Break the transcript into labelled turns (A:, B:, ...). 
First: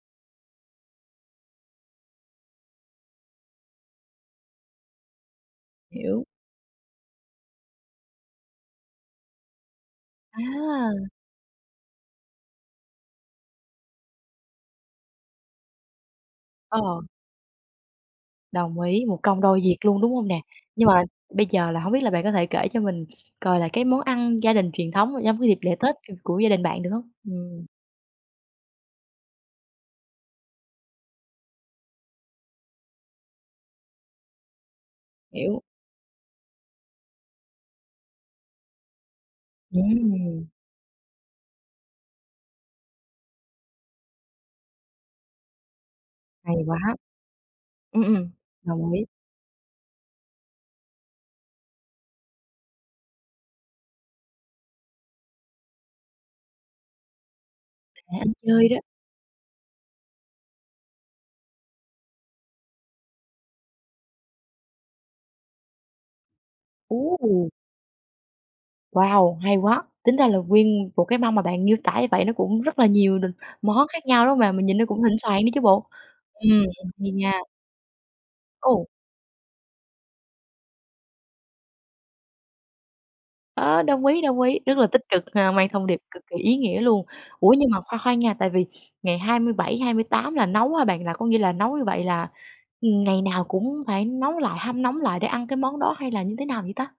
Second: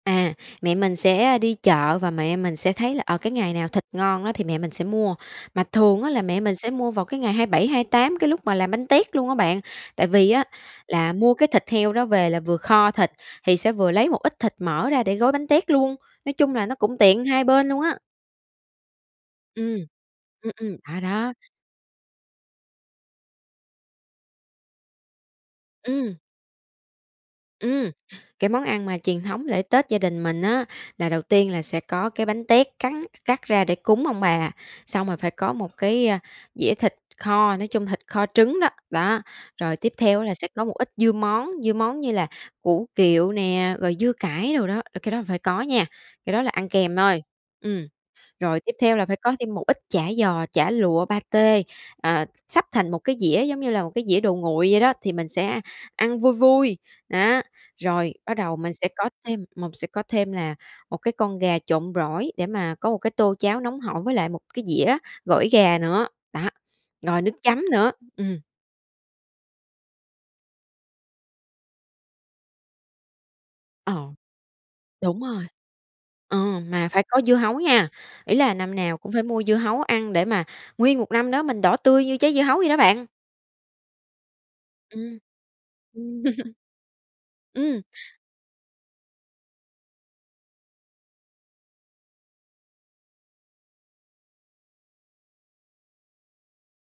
A: À, mẹ mình sẽ đi chợ và mẹ mình sẽ thấy là, ờ, cái ngày nào thịt ngon á thì mẹ mình sẽ mua, mà thường á là
B: Hiểu.
A: mẹ mình sẽ mua vào cái ngày 27, 28 cái lúc mà làm bánh tét luôn á bạn. Tại vì á,
B: À.
A: là mua cái thịt heo đó về là vừa kho thịt, thì sẽ vừa lấy một ít thịt mỡ ra để gói bánh tét luôn, nói chung là, nó cũng
B: Ờ.
A: tiện hai bên luôn á.
B: Đồng ý, một công đôi việc
A: Ừm,
B: luôn, đúng hông nè?
A: ừm, ừm,
B: Nhưng
A: đó,
B: mà
A: đó.
B: bây giờ là hổng biết là bạn có thể kể cho mình, coi lại cái món ăn gia đình truyền thống trong cái dịp lễ Tết, kiểu,
A: Ừm.
B: của gia đình bạn, được hông? Ừm.
A: Ừm, cái món ăn mà truyền thống lễ Tết gia đình mình á, là đầu tiên là sẽ có cái bánh tét cắn cắt ra để cúng ông bà, xong rồi phải có
B: Hiểu.
A: một cái, a, dĩa thịt kho, nói chung, thịt kho trứng đó, đó. Rồi tiếp theo á là
B: Ừm.
A: sẽ có một ít dưa món, dưa món như là củ kiệu nè, rồi dưa cải đồ đó, ờ, cái đó phải có nha, cái đó là
B: Hay
A: ăn
B: quá!
A: kèm thôi, ừm.
B: Ừm, ừm,
A: Rồi tiếp
B: đồng
A: theo là
B: ý.
A: phải có thêm một ít chả giò, chả lụa, pa tê, à, s sắp thành một cái dĩa giống như là một cái dĩa đồ nguội vậy đó, thì mình sẽ ăn vui vui, đó.
B: Để
A: Rồi
B: ăn
A: bắt đầu
B: chơi
A: mình
B: đó.
A: sẽ có thêm mồng sẽ có thêm là một cái con gà trộn gỏi để mà có một cái tô cháo nóng hổi với lại một cái dĩa gỏi gà nữa, đó,
B: Ú,
A: rồi nước
B: ù.
A: chấm nữa, ừm.
B: Wow, hay quá! Tính ra là nguyên một cái mâm mà bạn miêu tả như vậy nó cũng rất là nhiều n món khác
A: Ờ.
B: nhau, đúng hông bạn? Mình nhìn nó cũng thịnh
A: Đúng
B: soạn
A: rồi.
B: nữa chứ bộ.
A: Ờ,
B: Ừm,
A: mà phải
B: hay
A: có dưa
B: nha.
A: hấu nha, ý là năm
B: Ồ.
A: nào cũng phải mua dưa hấu ăn để mà nguyên một năm đó mình đỏ tươi như trái dưa hấu vậy đó bạn.
B: Ơ, đồng ý, đồng ý, rất là tích
A: Ừm.
B: cực, ờ, mang thông điệp
A: Ừm.
B: cực kỳ ý nghĩa luôn. Ủa, nhưng mà
A: Ừm!
B: khoan khoan nha, tại vì ngày 27, 28 là nấu hả bạn? Là có nghĩa là nấu như vậy là, ừ, ngày nào cũng phải nấu lại, hâm nóng lại để ăn cái món đó hay là như thế nào vậy ta?